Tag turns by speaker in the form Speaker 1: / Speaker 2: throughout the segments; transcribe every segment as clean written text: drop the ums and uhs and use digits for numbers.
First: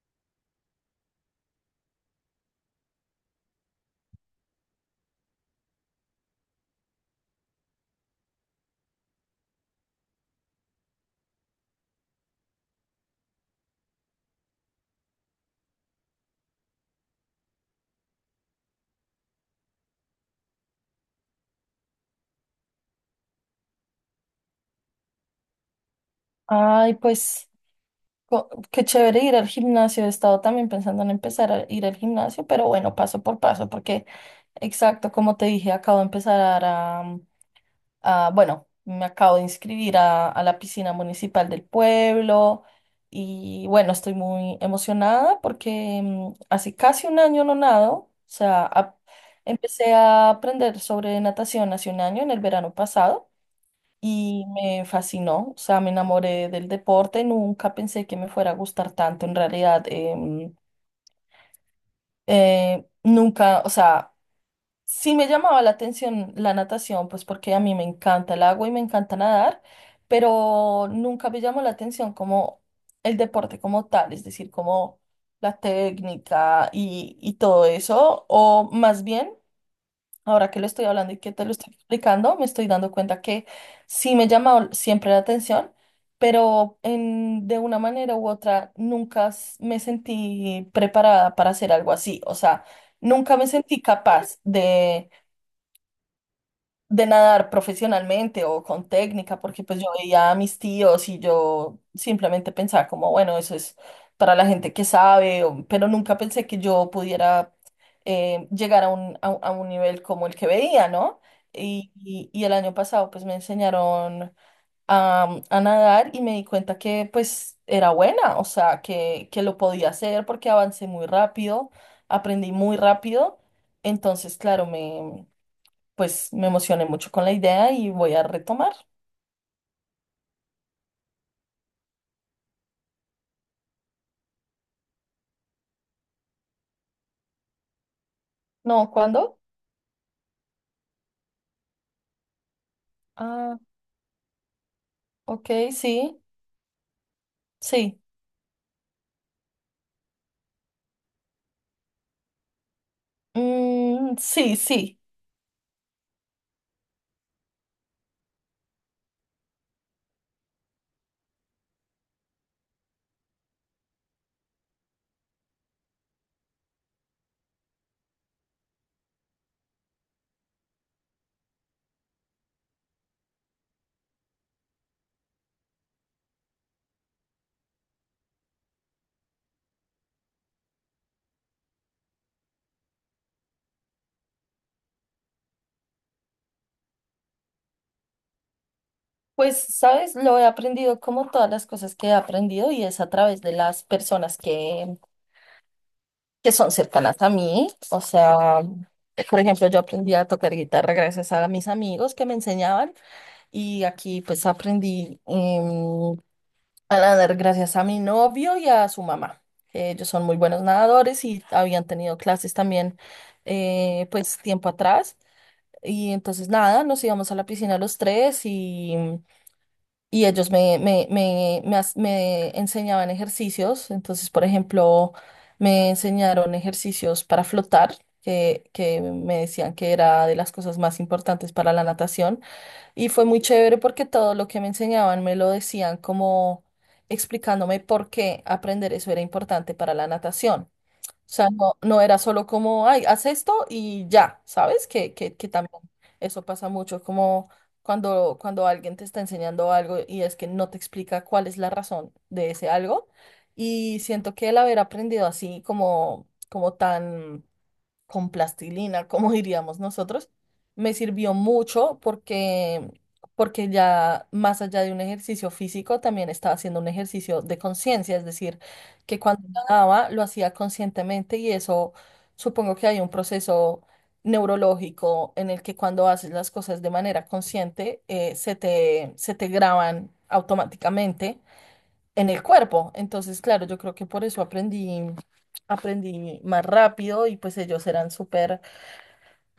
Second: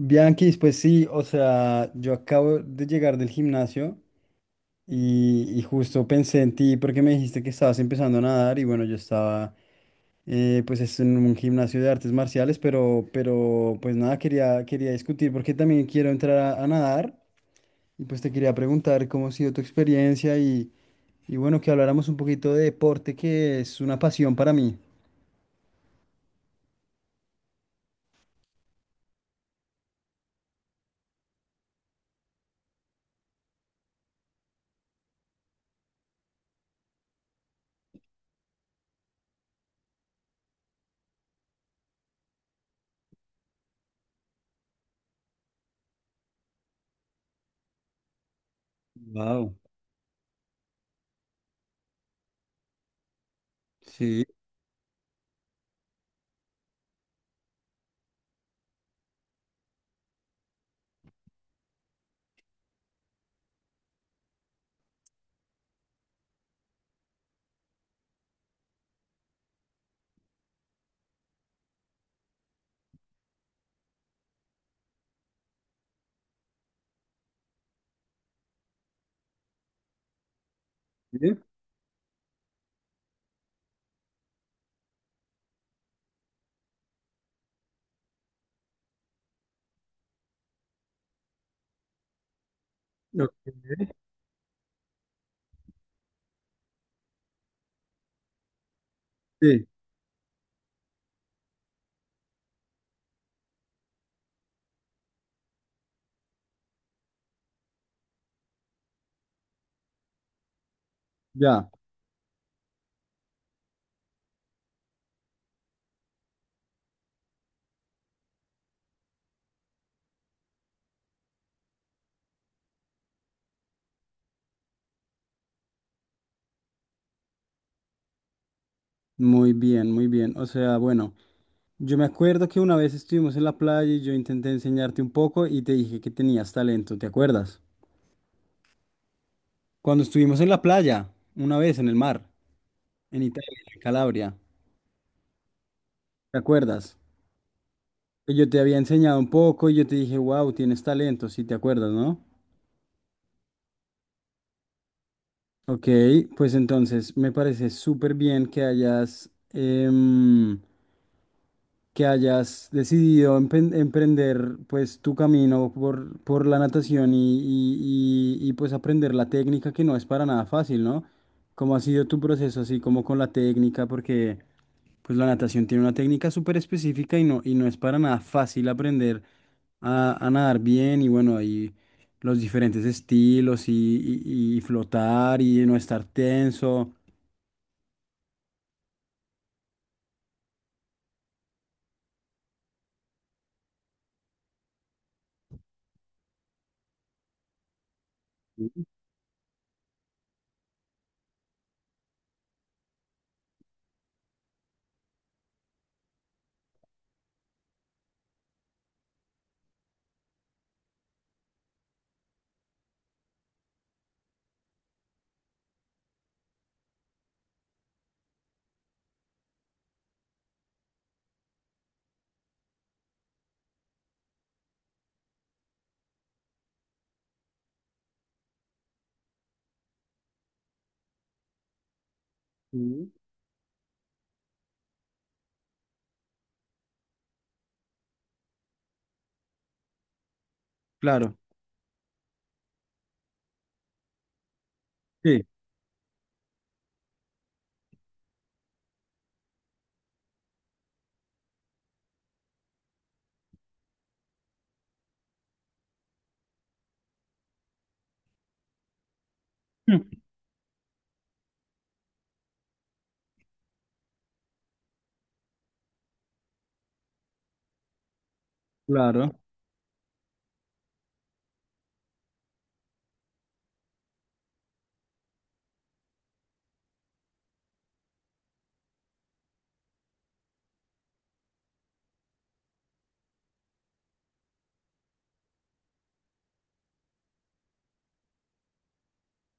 Speaker 1: Bianquis, pues sí, o sea, yo acabo de llegar del gimnasio y justo pensé en ti porque me dijiste que estabas empezando a nadar y bueno, yo estaba pues es en un gimnasio de artes marciales, pero pues nada, quería discutir porque también quiero entrar a nadar y pues te quería preguntar cómo ha sido tu experiencia y bueno, que habláramos un poquito de deporte que es una pasión para mí.
Speaker 2: Ay, pues qué chévere ir al gimnasio. He estado también pensando en empezar a ir al gimnasio, pero bueno, paso por paso, porque exacto, como te dije, acabo de empezar a, bueno, me acabo de inscribir a la piscina municipal del pueblo y bueno, estoy muy emocionada porque hace casi un año no nado, o sea,
Speaker 1: Wow.
Speaker 2: empecé a aprender sobre natación hace un año, en el verano pasado
Speaker 1: Sí,
Speaker 2: y me fascinó, o sea, me enamoré del deporte, nunca pensé que me fuera a gustar tanto, en realidad, nunca, o sea, sí me llamaba la atención la natación, pues porque a mí me encanta el agua y me encanta nadar, pero nunca me llamó la atención como el deporte como tal, es decir, como la técnica y todo eso, o más bien. Ahora que lo estoy hablando y
Speaker 1: sí,
Speaker 2: que te lo estoy explicando, me estoy dando cuenta que sí me llamó siempre la atención, pero en, de una manera u otra nunca me sentí preparada para hacer algo así. O sea, nunca me sentí capaz de nadar profesionalmente o con técnica, porque
Speaker 1: ok,
Speaker 2: pues yo veía a mis tíos y yo simplemente pensaba como, bueno, eso es para la gente que sabe, o- pero nunca pensé que yo pudiera llegar a un, a, un a un nivel como el que veía, ¿no?
Speaker 1: ya,
Speaker 2: Y, y el año pasado pues me enseñaron a nadar y me di cuenta que pues era buena, o sea, que lo podía hacer porque avancé muy rápido, aprendí muy rápido, entonces claro, me pues me emocioné mucho con la idea y voy a retomar.
Speaker 1: muy bien, muy bien. O sea, bueno. Yo me acuerdo que una vez estuvimos en la playa y yo intenté enseñarte un poco y te dije que tenías talento, ¿te acuerdas?
Speaker 2: No, ¿cuándo?
Speaker 1: Cuando estuvimos en la playa, una vez en el mar, en
Speaker 2: Ah,
Speaker 1: Italia, en Calabria,
Speaker 2: ok, sí,
Speaker 1: ¿te acuerdas?
Speaker 2: sí.
Speaker 1: Que yo te había enseñado un poco y yo te dije, wow, tienes talento, sí, te acuerdas, ¿no?
Speaker 2: Mm, sí, sí.
Speaker 1: Ok, pues entonces me parece súper bien que hayas, que hayas decidido emprender pues tu camino por la natación y pues aprender la técnica que no es para nada fácil, ¿no? ¿Cómo ha sido tu proceso así como con la técnica? Porque pues la natación tiene una técnica súper específica y no es para nada fácil aprender a nadar bien y bueno, y los diferentes estilos y flotar y no estar tenso.
Speaker 2: Pues, sabes, lo he aprendido como todas las cosas que he aprendido y es a través de las personas que son cercanas a mí. O sea, por ejemplo, yo aprendí a tocar guitarra gracias a mis amigos que me enseñaban y aquí pues aprendí a nadar gracias a mi novio y a su mamá. Que ellos son muy buenos nadadores y habían tenido clases también pues tiempo atrás. Y entonces nada, nos íbamos a la piscina los tres y ellos me me enseñaban ejercicios. Entonces, por ejemplo, me enseñaron ejercicios para flotar, que me decían que era de las cosas más importantes para la natación. Y
Speaker 1: Ujú.
Speaker 2: fue muy chévere porque todo lo que me enseñaban me lo decían como explicándome por qué aprender eso era importante para la natación. O
Speaker 1: Claro,
Speaker 2: sea, no, no era solo como, ay, haz esto y ya, ¿sabes? Que, que,
Speaker 1: sí,
Speaker 2: que también eso pasa mucho, como cuando, cuando alguien te está enseñando algo y es que no te explica cuál es la razón de ese algo. Y siento que el haber aprendido así, como, como tan con plastilina, como diríamos nosotros, me sirvió mucho porque, porque ya más allá de un ejercicio físico, también estaba haciendo un ejercicio de conciencia, es decir, que
Speaker 1: claro.
Speaker 2: cuando Ujú. Nadaba lo hacía conscientemente y eso supongo que hay un proceso neurológico en el que cuando haces las cosas de manera consciente, se te graban automáticamente en el cuerpo. Entonces, claro, yo creo que por eso aprendí, aprendí más rápido y pues ellos eran súper,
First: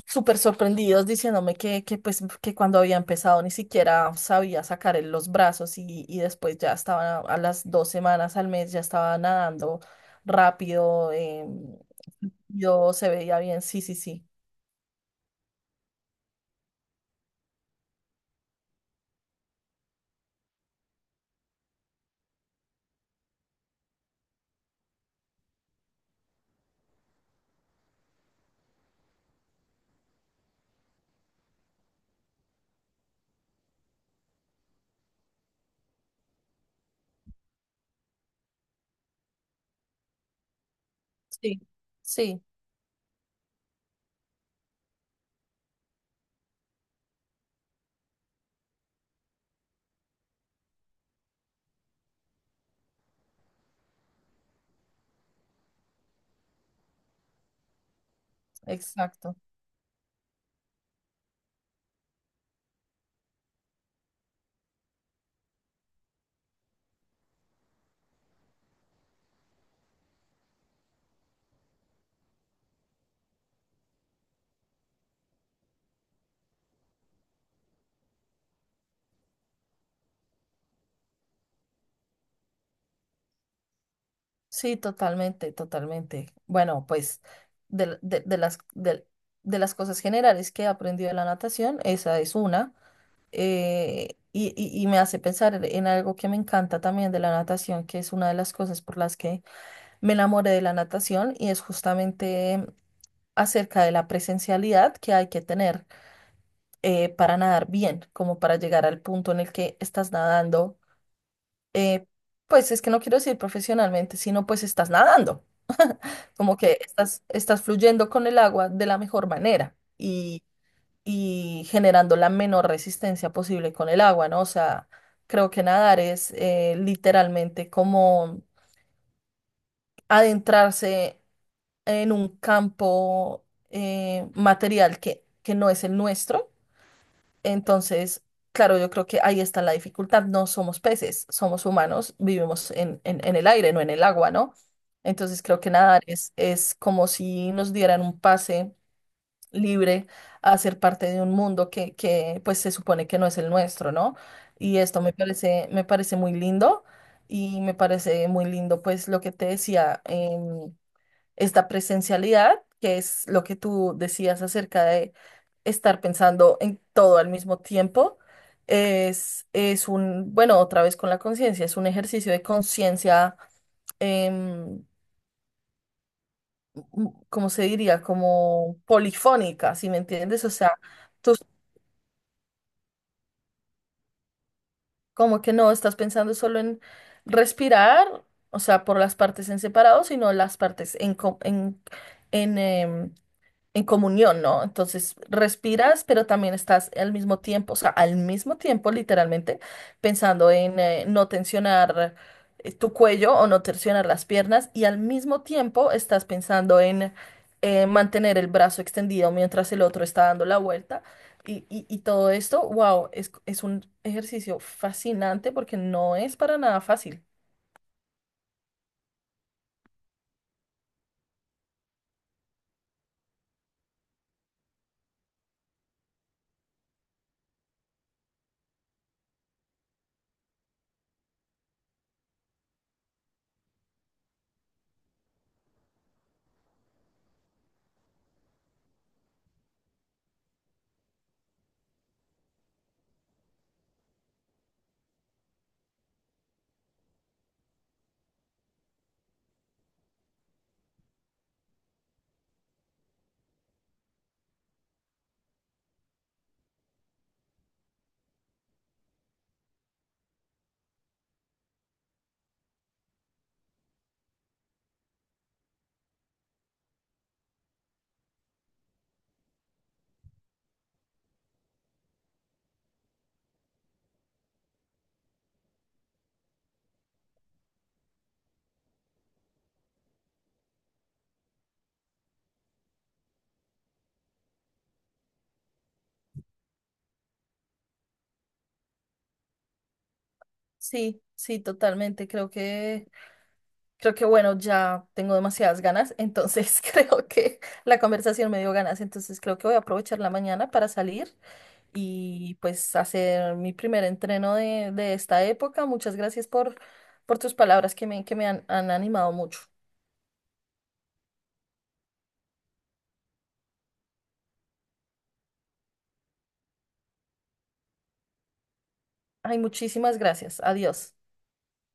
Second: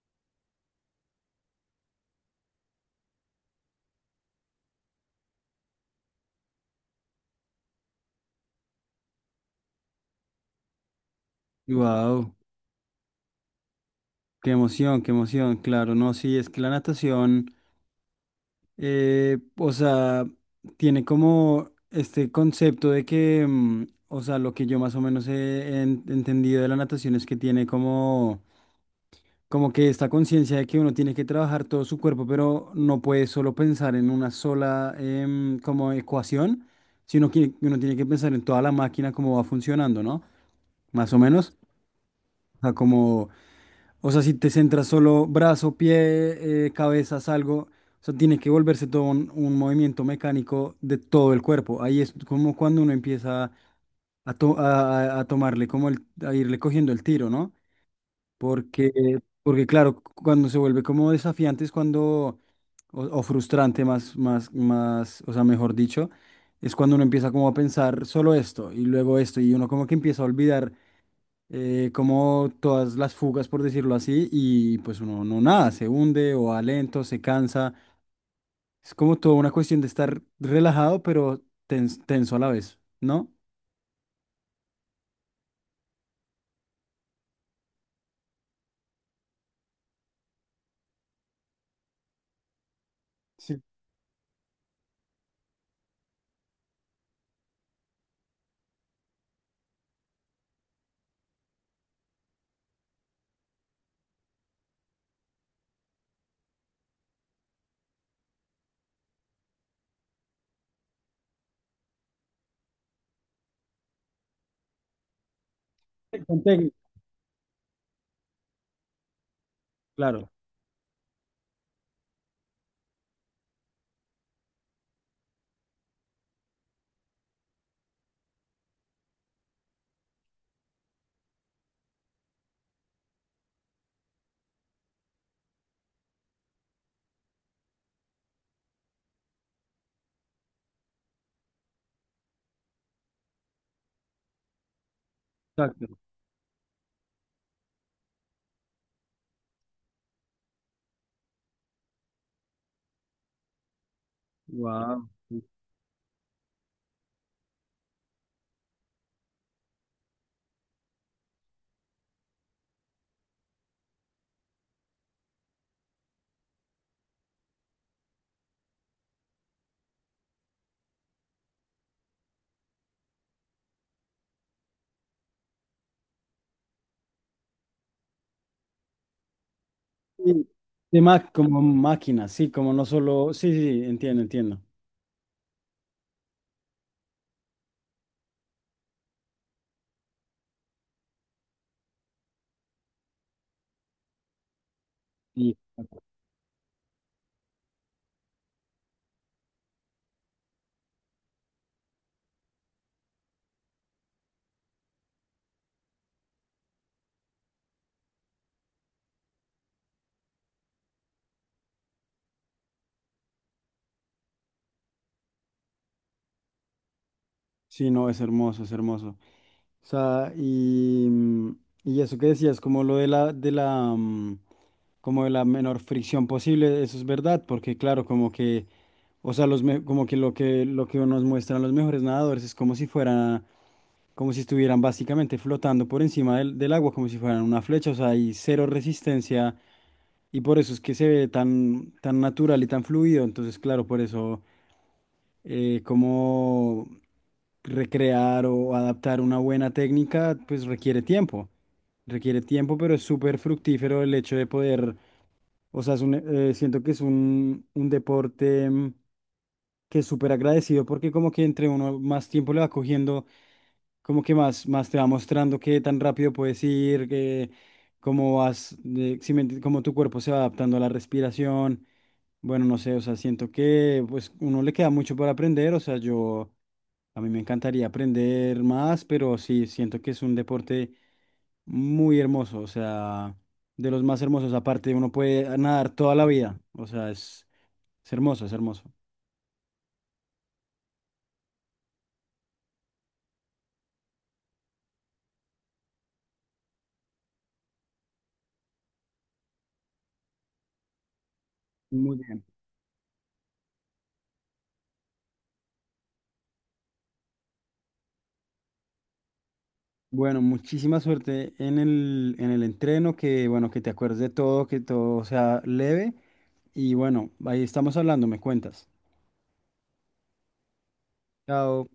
Speaker 2: súper sorprendidos diciéndome que pues que cuando había empezado ni siquiera sabía sacar los brazos y después ya estaba a las dos semanas al mes ya estaba nadando rápido,
Speaker 1: Wow.
Speaker 2: yo se veía bien, sí, sí, sí.
Speaker 1: Qué emoción, claro, no, sí, es que la natación, o sea, tiene como este concepto de que, mm, o sea, lo que yo más o menos he entendido de la natación es que tiene como, como que esta conciencia de que uno tiene que trabajar todo su cuerpo, pero no puede solo pensar en una sola como ecuación, sino que uno tiene que pensar en toda la máquina, cómo va funcionando, ¿no? Más o menos,
Speaker 2: Sí, sí,
Speaker 1: o sea, como. O sea, si te centras solo brazo, pie, cabeza, algo, o sea, tiene que volverse todo un movimiento mecánico de todo el cuerpo. Ahí es como cuando uno empieza a tomarle, como a irle cogiendo el tiro, ¿no? Porque,
Speaker 2: exacto.
Speaker 1: porque claro, cuando se vuelve como desafiante es cuando, o frustrante más, o sea, mejor dicho, es cuando uno empieza como a pensar solo esto y luego esto y uno como que empieza a olvidar como todas las fugas, por decirlo así, y pues uno no nada, se hunde o va lento, se cansa. Es como toda una cuestión de estar relajado, pero tenso a la vez, ¿no?
Speaker 2: Sí, totalmente, totalmente. Bueno, pues de, de las cosas generales que he aprendido de la natación, esa es una.
Speaker 1: Sí,
Speaker 2: Y, y me hace pensar en algo que me encanta también de la natación, que es una de las cosas por las que me enamoré de la natación, y es justamente acerca de la presencialidad que hay que tener para nadar bien, como para llegar al punto en el que estás nadando. eh, pues es que no quiero decir profesionalmente, sino pues estás nadando.
Speaker 1: con
Speaker 2: Como
Speaker 1: técnica.
Speaker 2: que estás, estás fluyendo con el agua de la mejor manera
Speaker 1: Claro,
Speaker 2: y generando la menor resistencia posible con el agua, ¿no? O sea, creo que nadar es literalmente como adentrarse en un campo material que no es el nuestro. Entonces, claro, yo creo que ahí está la dificultad. No somos peces, somos humanos, vivimos en, en el aire, no en el agua, ¿no? Entonces creo que
Speaker 1: exacto.
Speaker 2: nadar es como si nos dieran un pase libre a ser parte de un mundo que pues se supone que no es el nuestro, ¿no? Y esto
Speaker 1: Wow.
Speaker 2: me parece muy lindo y me parece muy lindo pues lo que te decía, esta presencialidad, que es lo que tú decías acerca de estar pensando en todo al mismo tiempo. Es un, bueno, otra vez con la conciencia, es un ejercicio de conciencia, em, m- ¿cómo se diría? Como polifónica, ¿si me entiendes?
Speaker 1: Sí,
Speaker 2: O sea,
Speaker 1: como máquina, sí, como no solo. Sí, sí, sí, entiendo, entiendo.
Speaker 2: como que no estás pensando solo en respirar, o sea, por las partes en separado, sino las partes en, en, en comunión, ¿no? Entonces
Speaker 1: Sí,
Speaker 2: respiras, pero también estás al mismo tiempo, o sea, al mismo tiempo, literalmente, pensando en no tensionar tu cuello o no tensionar las piernas y al mismo tiempo estás pensando en mantener el brazo extendido mientras el otro está dando la vuelta. Y, y todo esto, wow, es un ejercicio fascinante porque no es para nada fácil.
Speaker 1: sí, no, es hermoso, es hermoso. O sea, y, mm, y eso que decías, como lo de de la, mm, como de la menor fricción posible, eso es verdad, porque claro, como que, o sea, los, como que lo que, lo que nos muestran los mejores nadadores es como si fuera, como si estuvieran básicamente flotando por encima del agua, como si fueran una flecha, o sea, hay cero resistencia, y por eso es que se ve tan, tan natural y tan fluido, entonces, claro, por eso cómo recrear o adaptar una buena técnica, pues requiere tiempo. Requiere tiempo, pero es súper fructífero el hecho de poder. O sea, es un, siento que es un deporte mm, que es súper agradecido porque como que entre uno más tiempo le va cogiendo, como que más, más te va mostrando qué tan rápido puedes ir, que cómo vas, si me cómo tu cuerpo se va adaptando a la respiración. Bueno, no sé, o sea, siento que pues uno le queda mucho por aprender, o sea, yo a mí me encantaría aprender más, pero sí, siento que es un deporte muy hermoso, o sea de los más hermosos. Aparte, uno puede nadar toda la vida. O sea, es hermoso, es hermoso.
Speaker 2: Sí, sí, totalmente. Creo que creo que bueno, ya tengo demasiadas ganas, entonces creo que la conversación me dio ganas, entonces creo que voy a aprovechar la mañana para salir
Speaker 1: Muy bien.
Speaker 2: y pues hacer mi primer entreno de esta época. Muchas gracias por tus palabras que me han, han animado mucho.
Speaker 1: Bueno, muchísima suerte en el entreno, que bueno, que te acuerdes de todo, que todo sea leve. Y bueno, ahí estamos hablando, me cuentas.
Speaker 2: Ay, muchísimas gracias. Adiós.
Speaker 1: Chao.